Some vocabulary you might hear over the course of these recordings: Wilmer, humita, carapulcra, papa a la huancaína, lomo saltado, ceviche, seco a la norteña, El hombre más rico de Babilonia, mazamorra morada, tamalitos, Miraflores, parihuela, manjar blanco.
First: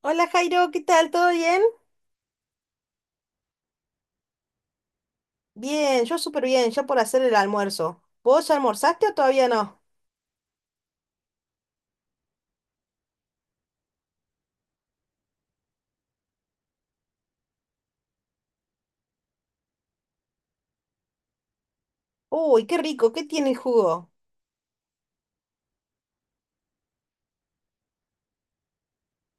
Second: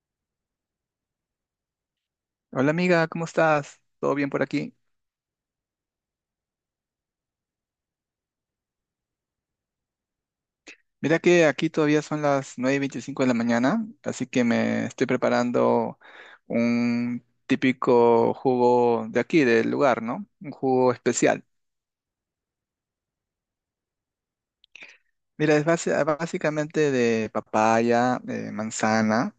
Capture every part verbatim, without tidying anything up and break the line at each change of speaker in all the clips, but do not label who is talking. Hola Jairo, ¿qué tal? ¿Todo bien?
Hola amiga, ¿cómo estás? ¿Todo bien por aquí?
Bien, yo súper bien, ya por hacer el almuerzo. ¿Vos ya almorzaste o todavía no?
Mira que aquí todavía son las nueve y veinticinco de la mañana, así que me estoy preparando un típico jugo de aquí, del lugar, ¿no? Un jugo especial.
Uy, qué rico, ¿qué tiene el jugo?
Mira, es base- básicamente de papaya, eh, manzana,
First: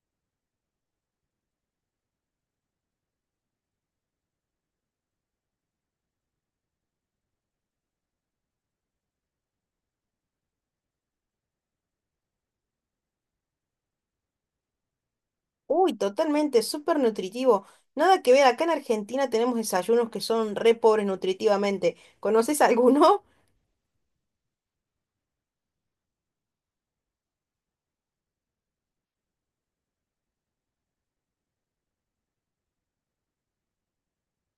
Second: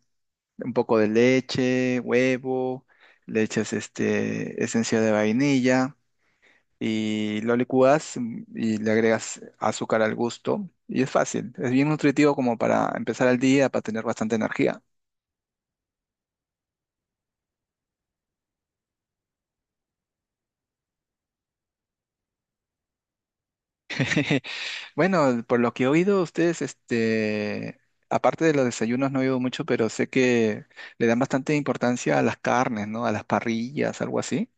un poco de leche, huevo, leches este, esencia de vainilla. Y lo licúas, mm, y le agregas azúcar al gusto y es fácil, es bien nutritivo como para empezar el día, para tener bastante energía.
Uy, totalmente, súper nutritivo. Nada que ver, acá en Argentina tenemos desayunos que son re pobres nutritivamente. ¿Conoces alguno?
Bueno, por lo que he oído, ustedes, este, aparte de los desayunos no he oído mucho, pero sé que le dan bastante importancia a las carnes, ¿no? A las parrillas, algo así.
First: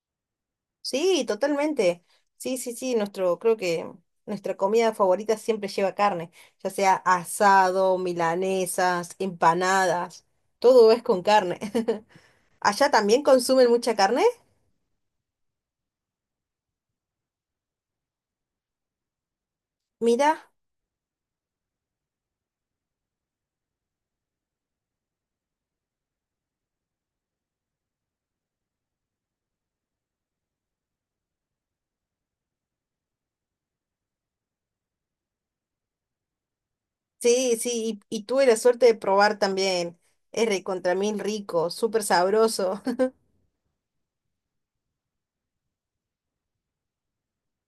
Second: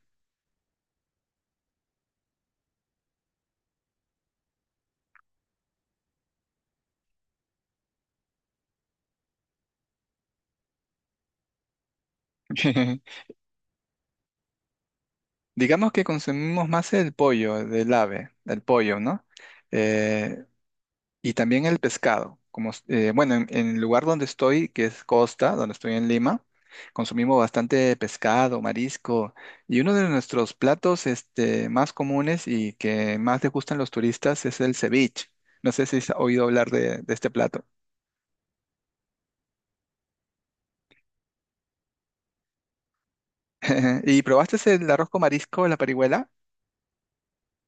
Sí, totalmente. Sí, sí, sí, nuestro, creo que nuestra comida favorita siempre lleva carne, ya sea asado, milanesas, empanadas, todo es con carne. ¿Allá también consumen mucha carne?
Digamos que consumimos más el pollo del ave, el pollo, ¿no? Eh,
Mira,
y también el pescado. Como, s- eh, bueno, en, en el lugar donde estoy, que es Costa, donde estoy en Lima, consumimos bastante pescado, marisco. Y uno de nuestros platos este, más comunes y que más les gustan los turistas es el ceviche. No sé si has oído hablar de, de este
sí,
plato.
sí, y, y tuve la suerte de probar también. Es recontra mil rico, súper sabroso.
¿Y probaste el arroz con marisco, la parihuela?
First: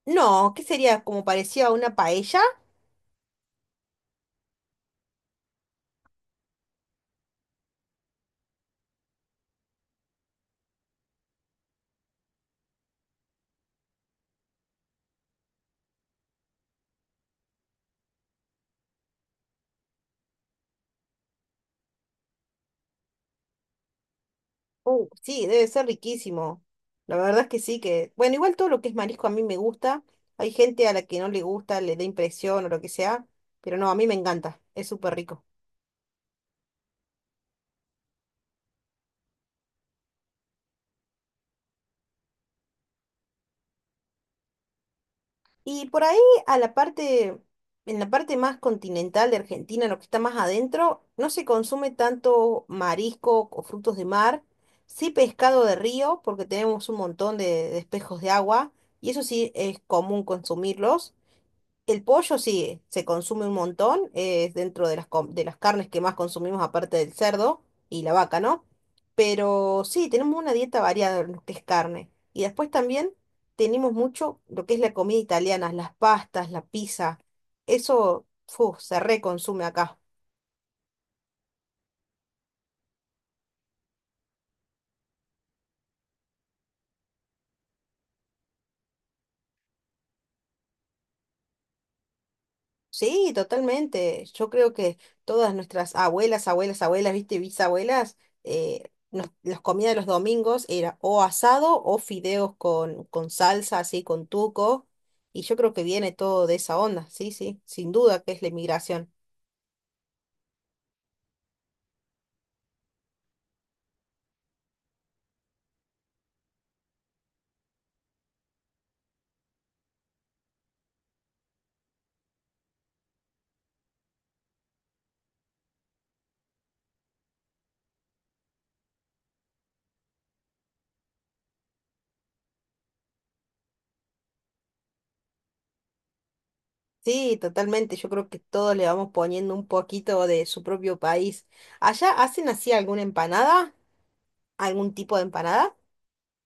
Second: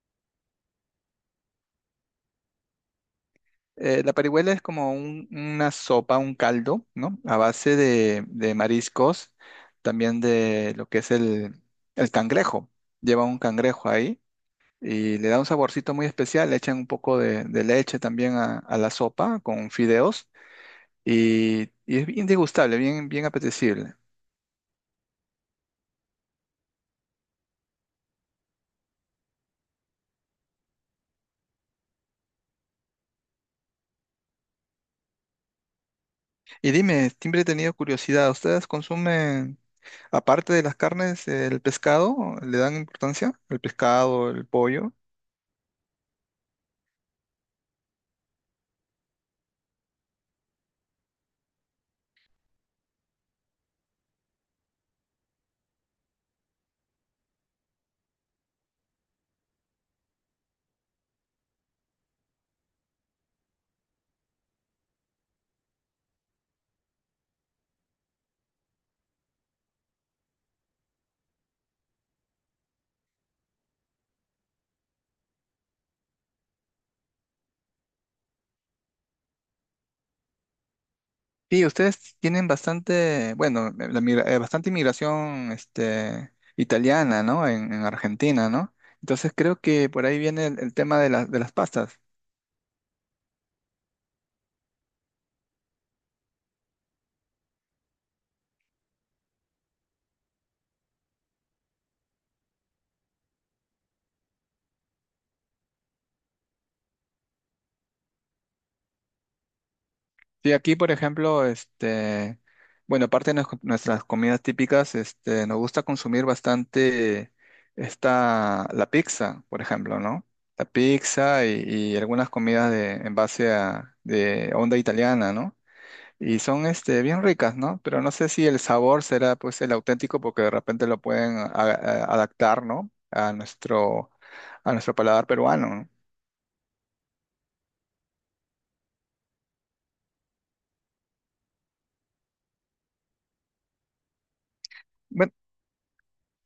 No, ¿qué sería? ¿Como parecía a una paella?
Eh, la parihuela es como un- una sopa, un caldo, ¿no? A base de, de mariscos, también de lo que es el, el cangrejo. Lleva un cangrejo ahí y le da un saborcito muy especial. Le echan un poco de, de leche también a, a la sopa con fideos y, y es bien degustable, bien, bien apetecible.
Uh, sí, debe ser riquísimo. La verdad es que sí, que… Bueno, igual todo lo que es marisco a mí me gusta. Hay gente a la que no le gusta, le da impresión o lo que sea, pero no, a mí me encanta, es súper rico.
Y dime, siempre he tenido curiosidad, ¿ustedes consumen, aparte de las carnes, el pescado? ¿Le dan importancia? ¿El pescado, el pollo?
Y por ahí a la parte, en la parte más continental de Argentina, lo que está más adentro, no se consume tanto marisco o frutos de mar, sí pescado de río, porque tenemos un montón de, de espejos de agua, y eso sí es común consumirlos. El pollo sí, se consume un montón, es dentro de las, com- de las carnes que más consumimos aparte del cerdo y la vaca, ¿no? Pero sí, tenemos una dieta variada en lo que es carne. Y después también tenemos mucho lo que es la comida italiana, las pastas, la pizza. Eso, fu, se reconsume acá.
Sí, ustedes tienen bastante, bueno, eh, la migra- eh, bastante inmigración este, italiana, ¿no? En, en Argentina, ¿no? Entonces creo que por ahí viene el, el tema de, las de las pastas.
Sí, totalmente. Yo creo que todas nuestras abuelas, abuelas, abuelas, viste, bisabuelas, eh, nos- las comidas de los domingos era o asado o fideos con, con salsa, así, con tuco. Y yo creo que viene todo de esa onda, sí, sí, sin duda que es la inmigración.
Sí, aquí, por ejemplo, este, bueno, aparte de nues- nuestras comidas típicas, este, nos gusta consumir bastante esta, la pizza, por ejemplo, ¿no? La pizza y, y algunas comidas de, en base a de onda italiana, ¿no? Y son este, bien ricas, ¿no? Pero no sé si el sabor será pues el auténtico porque de repente lo pueden a- a- adaptar, ¿no? A nuestro, a nuestro paladar peruano, ¿no?
Sí, totalmente. Yo creo que todos le vamos poniendo un poquito de su propio país. ¿Allá hacen así alguna empanada? ¿Algún tipo de
Bueno,
empanada?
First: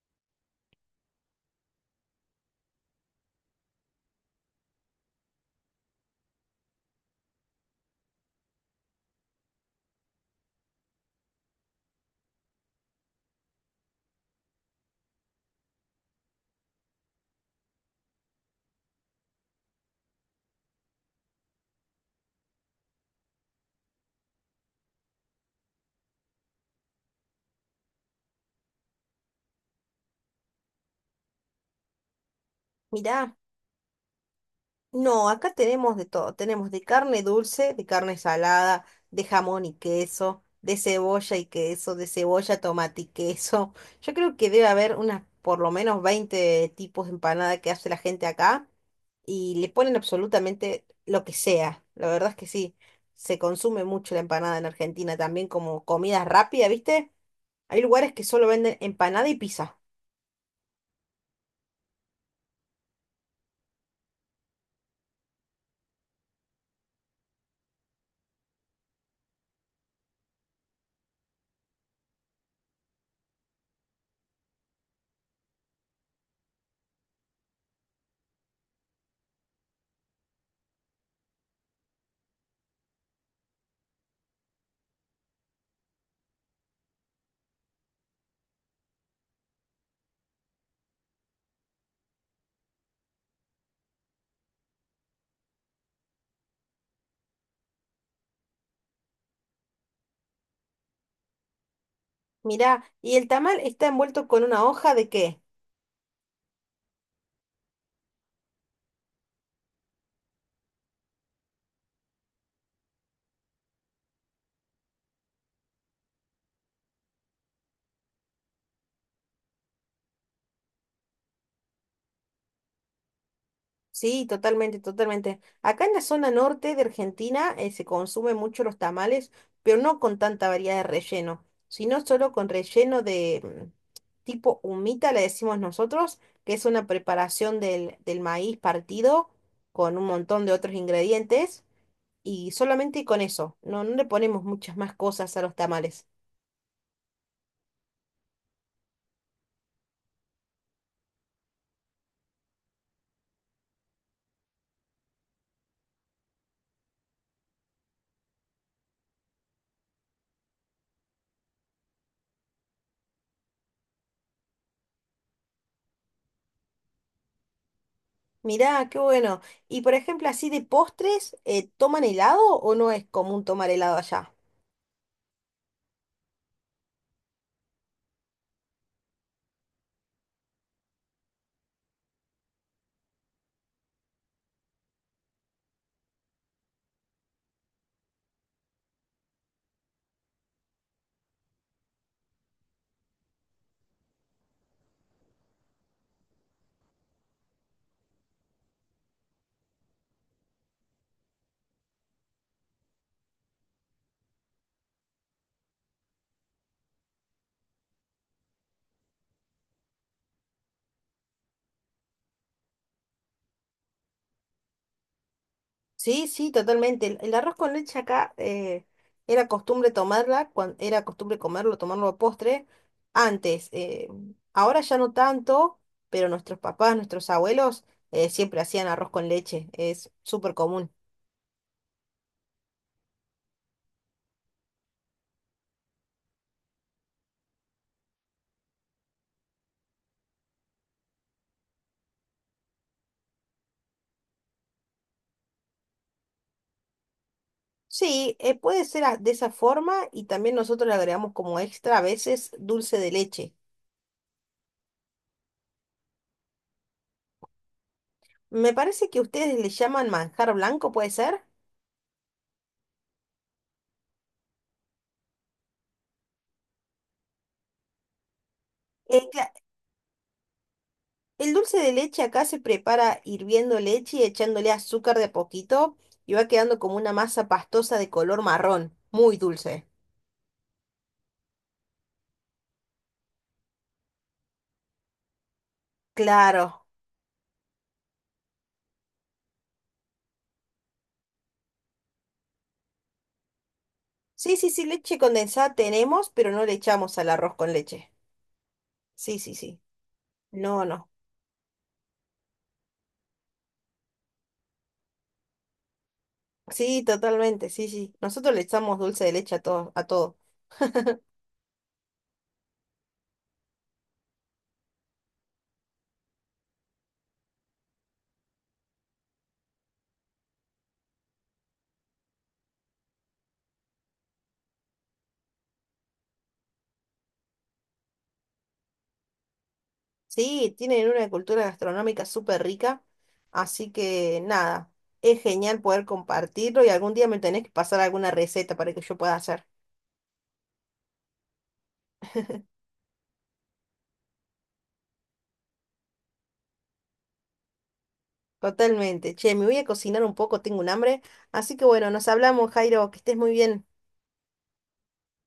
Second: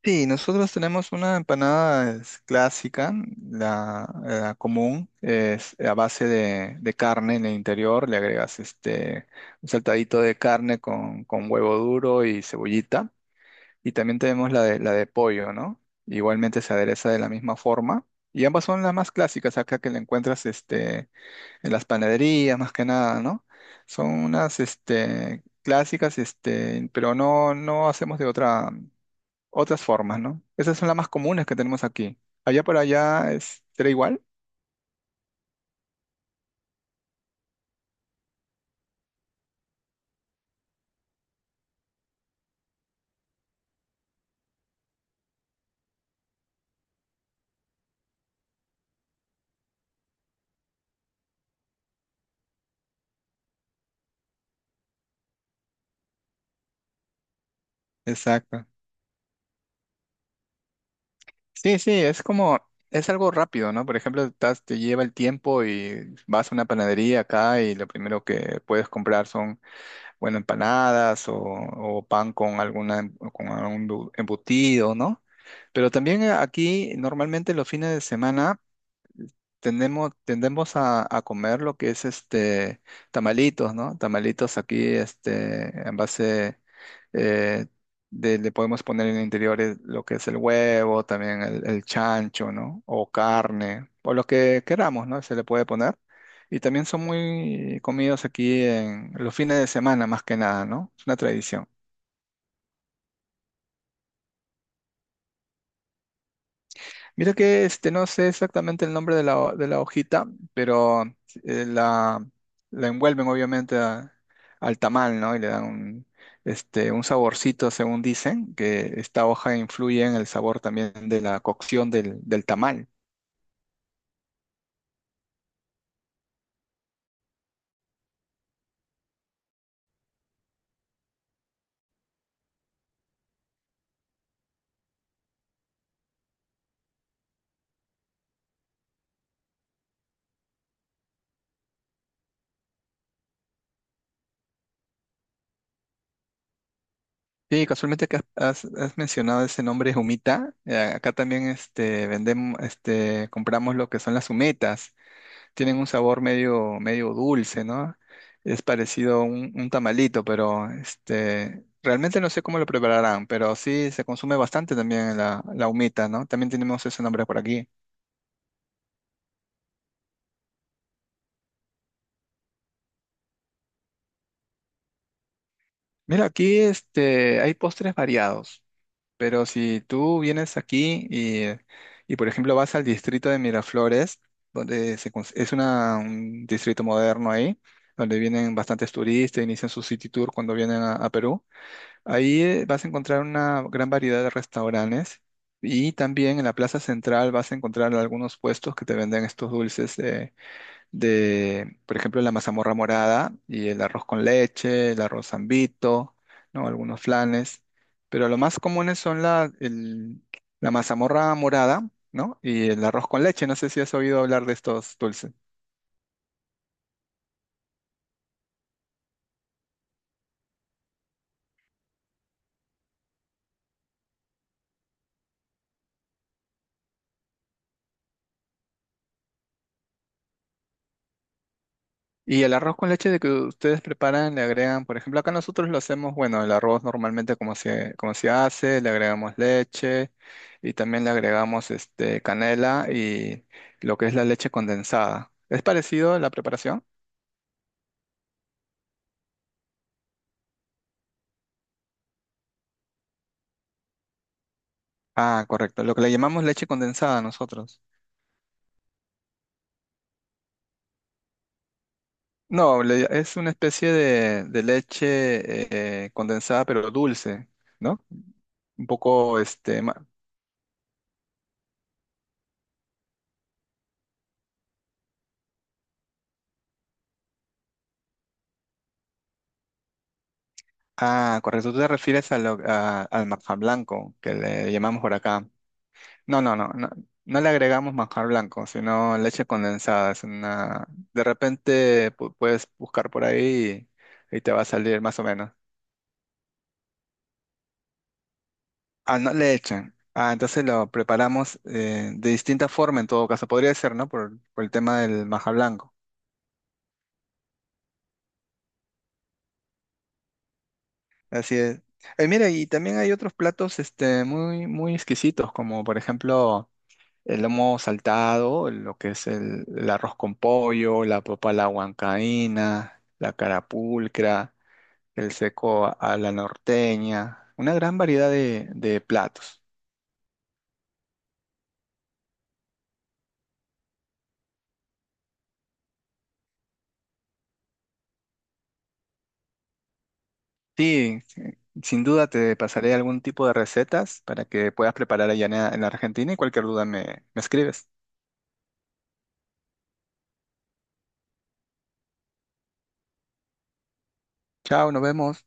sí, nosotros tenemos una empanada es, clásica, la, la común, es a base de, de carne en el interior, le agregas este, un saltadito de carne con, con huevo duro y cebollita. Y también tenemos la de, la de pollo, ¿no? Igualmente se adereza de la misma forma. Y ambas son las más clásicas acá que la encuentras este, en las panaderías, más que nada, ¿no? Son unas este, clásicas, este, pero no, no hacemos de otra, otras formas, ¿no? Esas son las más comunes que tenemos aquí. Allá por allá
Mirá.
es, será igual.
No, acá tenemos de todo. Tenemos de carne dulce, de carne salada, de jamón y queso, de cebolla y queso, de cebolla, tomate y queso. Yo creo que debe haber unas por lo menos veinte tipos de empanada que hace la gente acá y le ponen absolutamente lo que sea. La verdad es que sí, se consume mucho la empanada en Argentina también como comida rápida, ¿viste? Hay lugares que solo
Exacto.
venden empanada y pizza.
Sí, sí, es como, es algo rápido, ¿no? Por ejemplo, estás- te lleva el tiempo y vas a una panadería acá y lo primero que puedes comprar son bueno, empanadas o, o pan con alguna, em- con algún bu- embutido, ¿no? Pero también eh, aquí normalmente los fines de semana tenemos tendemos a, a comer lo que es este tamalitos, ¿no? Tamalitos aquí, este, en base eh, de- le podemos poner en interiores lo que es el huevo, también el, el chancho, ¿no? O carne, o lo que queramos, ¿no? Se le puede poner. Y también son muy comidos aquí en los fines de semana, más que nada, ¿no? Es una tradición.
Mirá, ¿y el tamal está envuelto con una hoja de qué?
Mira que este, no sé exactamente el nombre de la, ho- de la hojita, pero eh, la, la envuelven obviamente a- al tamal, ¿no? Y le dan un, este, un saborcito, según dicen, que esta hoja influye en el sabor también de la cocción del, del tamal.
Sí, totalmente, totalmente. Acá en la zona norte de Argentina eh, se consumen mucho los tamales, pero no con tanta variedad de relleno, sino solo con relleno de mm, tipo humita, le decimos nosotros, que es una preparación del, del maíz partido con un montón de otros ingredientes y solamente con eso. No, no le ponemos muchas más cosas a los tamales.
Sí, casualmente que has, has- mencionado ese nombre humita, eh, acá también este, vendemos, este, compramos lo que son las humetas. Tienen un sabor medio, medio dulce, ¿no? Es parecido a un, un tamalito, pero este, realmente no sé cómo lo prepararán, pero sí se consume bastante también la, la humita, ¿no? También tenemos ese nombre por aquí.
Mirá, qué bueno. Y por ejemplo, así de postres, eh, ¿toman helado o no es común tomar helado allá?
Mira, aquí este, hay postres variados, pero si tú vienes aquí y, y, por ejemplo, vas al distrito de Miraflores, donde se cons- es una, un distrito moderno ahí, donde vienen bastantes turistas, inician su city tour cuando vienen a a Perú. Ahí eh, vas a encontrar una gran variedad de restaurantes y también en la plaza central vas a encontrar algunos puestos que te venden estos dulces eh, de, por ejemplo, la mazamorra morada y el arroz con leche, el arroz zambito, ¿no? Algunos flanes. Pero lo más comunes son la, el- la mazamorra morada, ¿no? Y el arroz con leche. No sé si has oído hablar de estos dulces.
Sí, sí, totalmente. El, el arroz con leche acá eh, era costumbre tomarla, cuando era costumbre comerlo, tomarlo a postre antes. Eh, ahora ya no tanto, pero nuestros papás, nuestros abuelos eh, siempre hacían arroz con leche. Es súper común.
Y el arroz con leche de que ustedes preparan, le agregan, por ejemplo, acá nosotros lo hacemos, bueno, el arroz normalmente como se, como se hace, le agregamos leche y también le agregamos este canela y lo que es la leche condensada. ¿Es parecido a la preparación?
Sí, eh, puede ser a- de esa forma y también nosotros le agregamos como extra a veces dulce de leche.
Ah, correcto, lo que le llamamos leche condensada nosotros.
Me parece que ustedes le llaman manjar blanco, ¿puede ser?
No, le- es una especie de, de leche eh, condensada pero dulce, ¿no? Un
Eh,
poco
cla-
este, ma-
el dulce de leche acá se prepara hirviendo leche y echándole azúcar de a poquito y va quedando como una masa pastosa de color marrón, muy dulce.
Ah, correcto. Tú te refieres a lo- a- al manjar blanco, que le llamamos por acá. No, no, no,
Claro.
no. No le agregamos manjar blanco, sino leche condensada. Es una... De repente pu- puedes buscar por ahí y, y te
Sí,
va a
sí, sí,
salir
leche
más o menos.
condensada tenemos, pero no le echamos al arroz con leche.
Ah, no
Sí, sí,
le
sí.
echan. Ah, entonces
No,
lo
no.
preparamos eh, de distinta forma en todo caso. Podría ser, ¿no? Por, por el tema del manjar blanco.
Sí, totalmente, sí, sí. Nosotros le echamos dulce de leche a todo, a todo.
Así es. Eh, mira, y también hay otros platos este, muy, muy exquisitos, como por ejemplo, el lomo saltado, lo que es el, el arroz con pollo, la papa a la huancaína, la carapulcra, el seco a a la norteña, una gran variedad de, de platos.
Sí, tienen una cultura gastronómica súper rica, así que nada, es genial poder compartirlo y algún día me tenés que pasar alguna receta para que yo pueda hacer.
Sí, sí, sin duda te pasaré algún tipo de recetas para que puedas preparar allá en en Argentina y cualquier duda me, me escribes.
Totalmente. Che, me voy a cocinar un poco, tengo un hambre. Así que bueno, nos hablamos, Jairo, que estés muy bien.
Chao, nos vemos.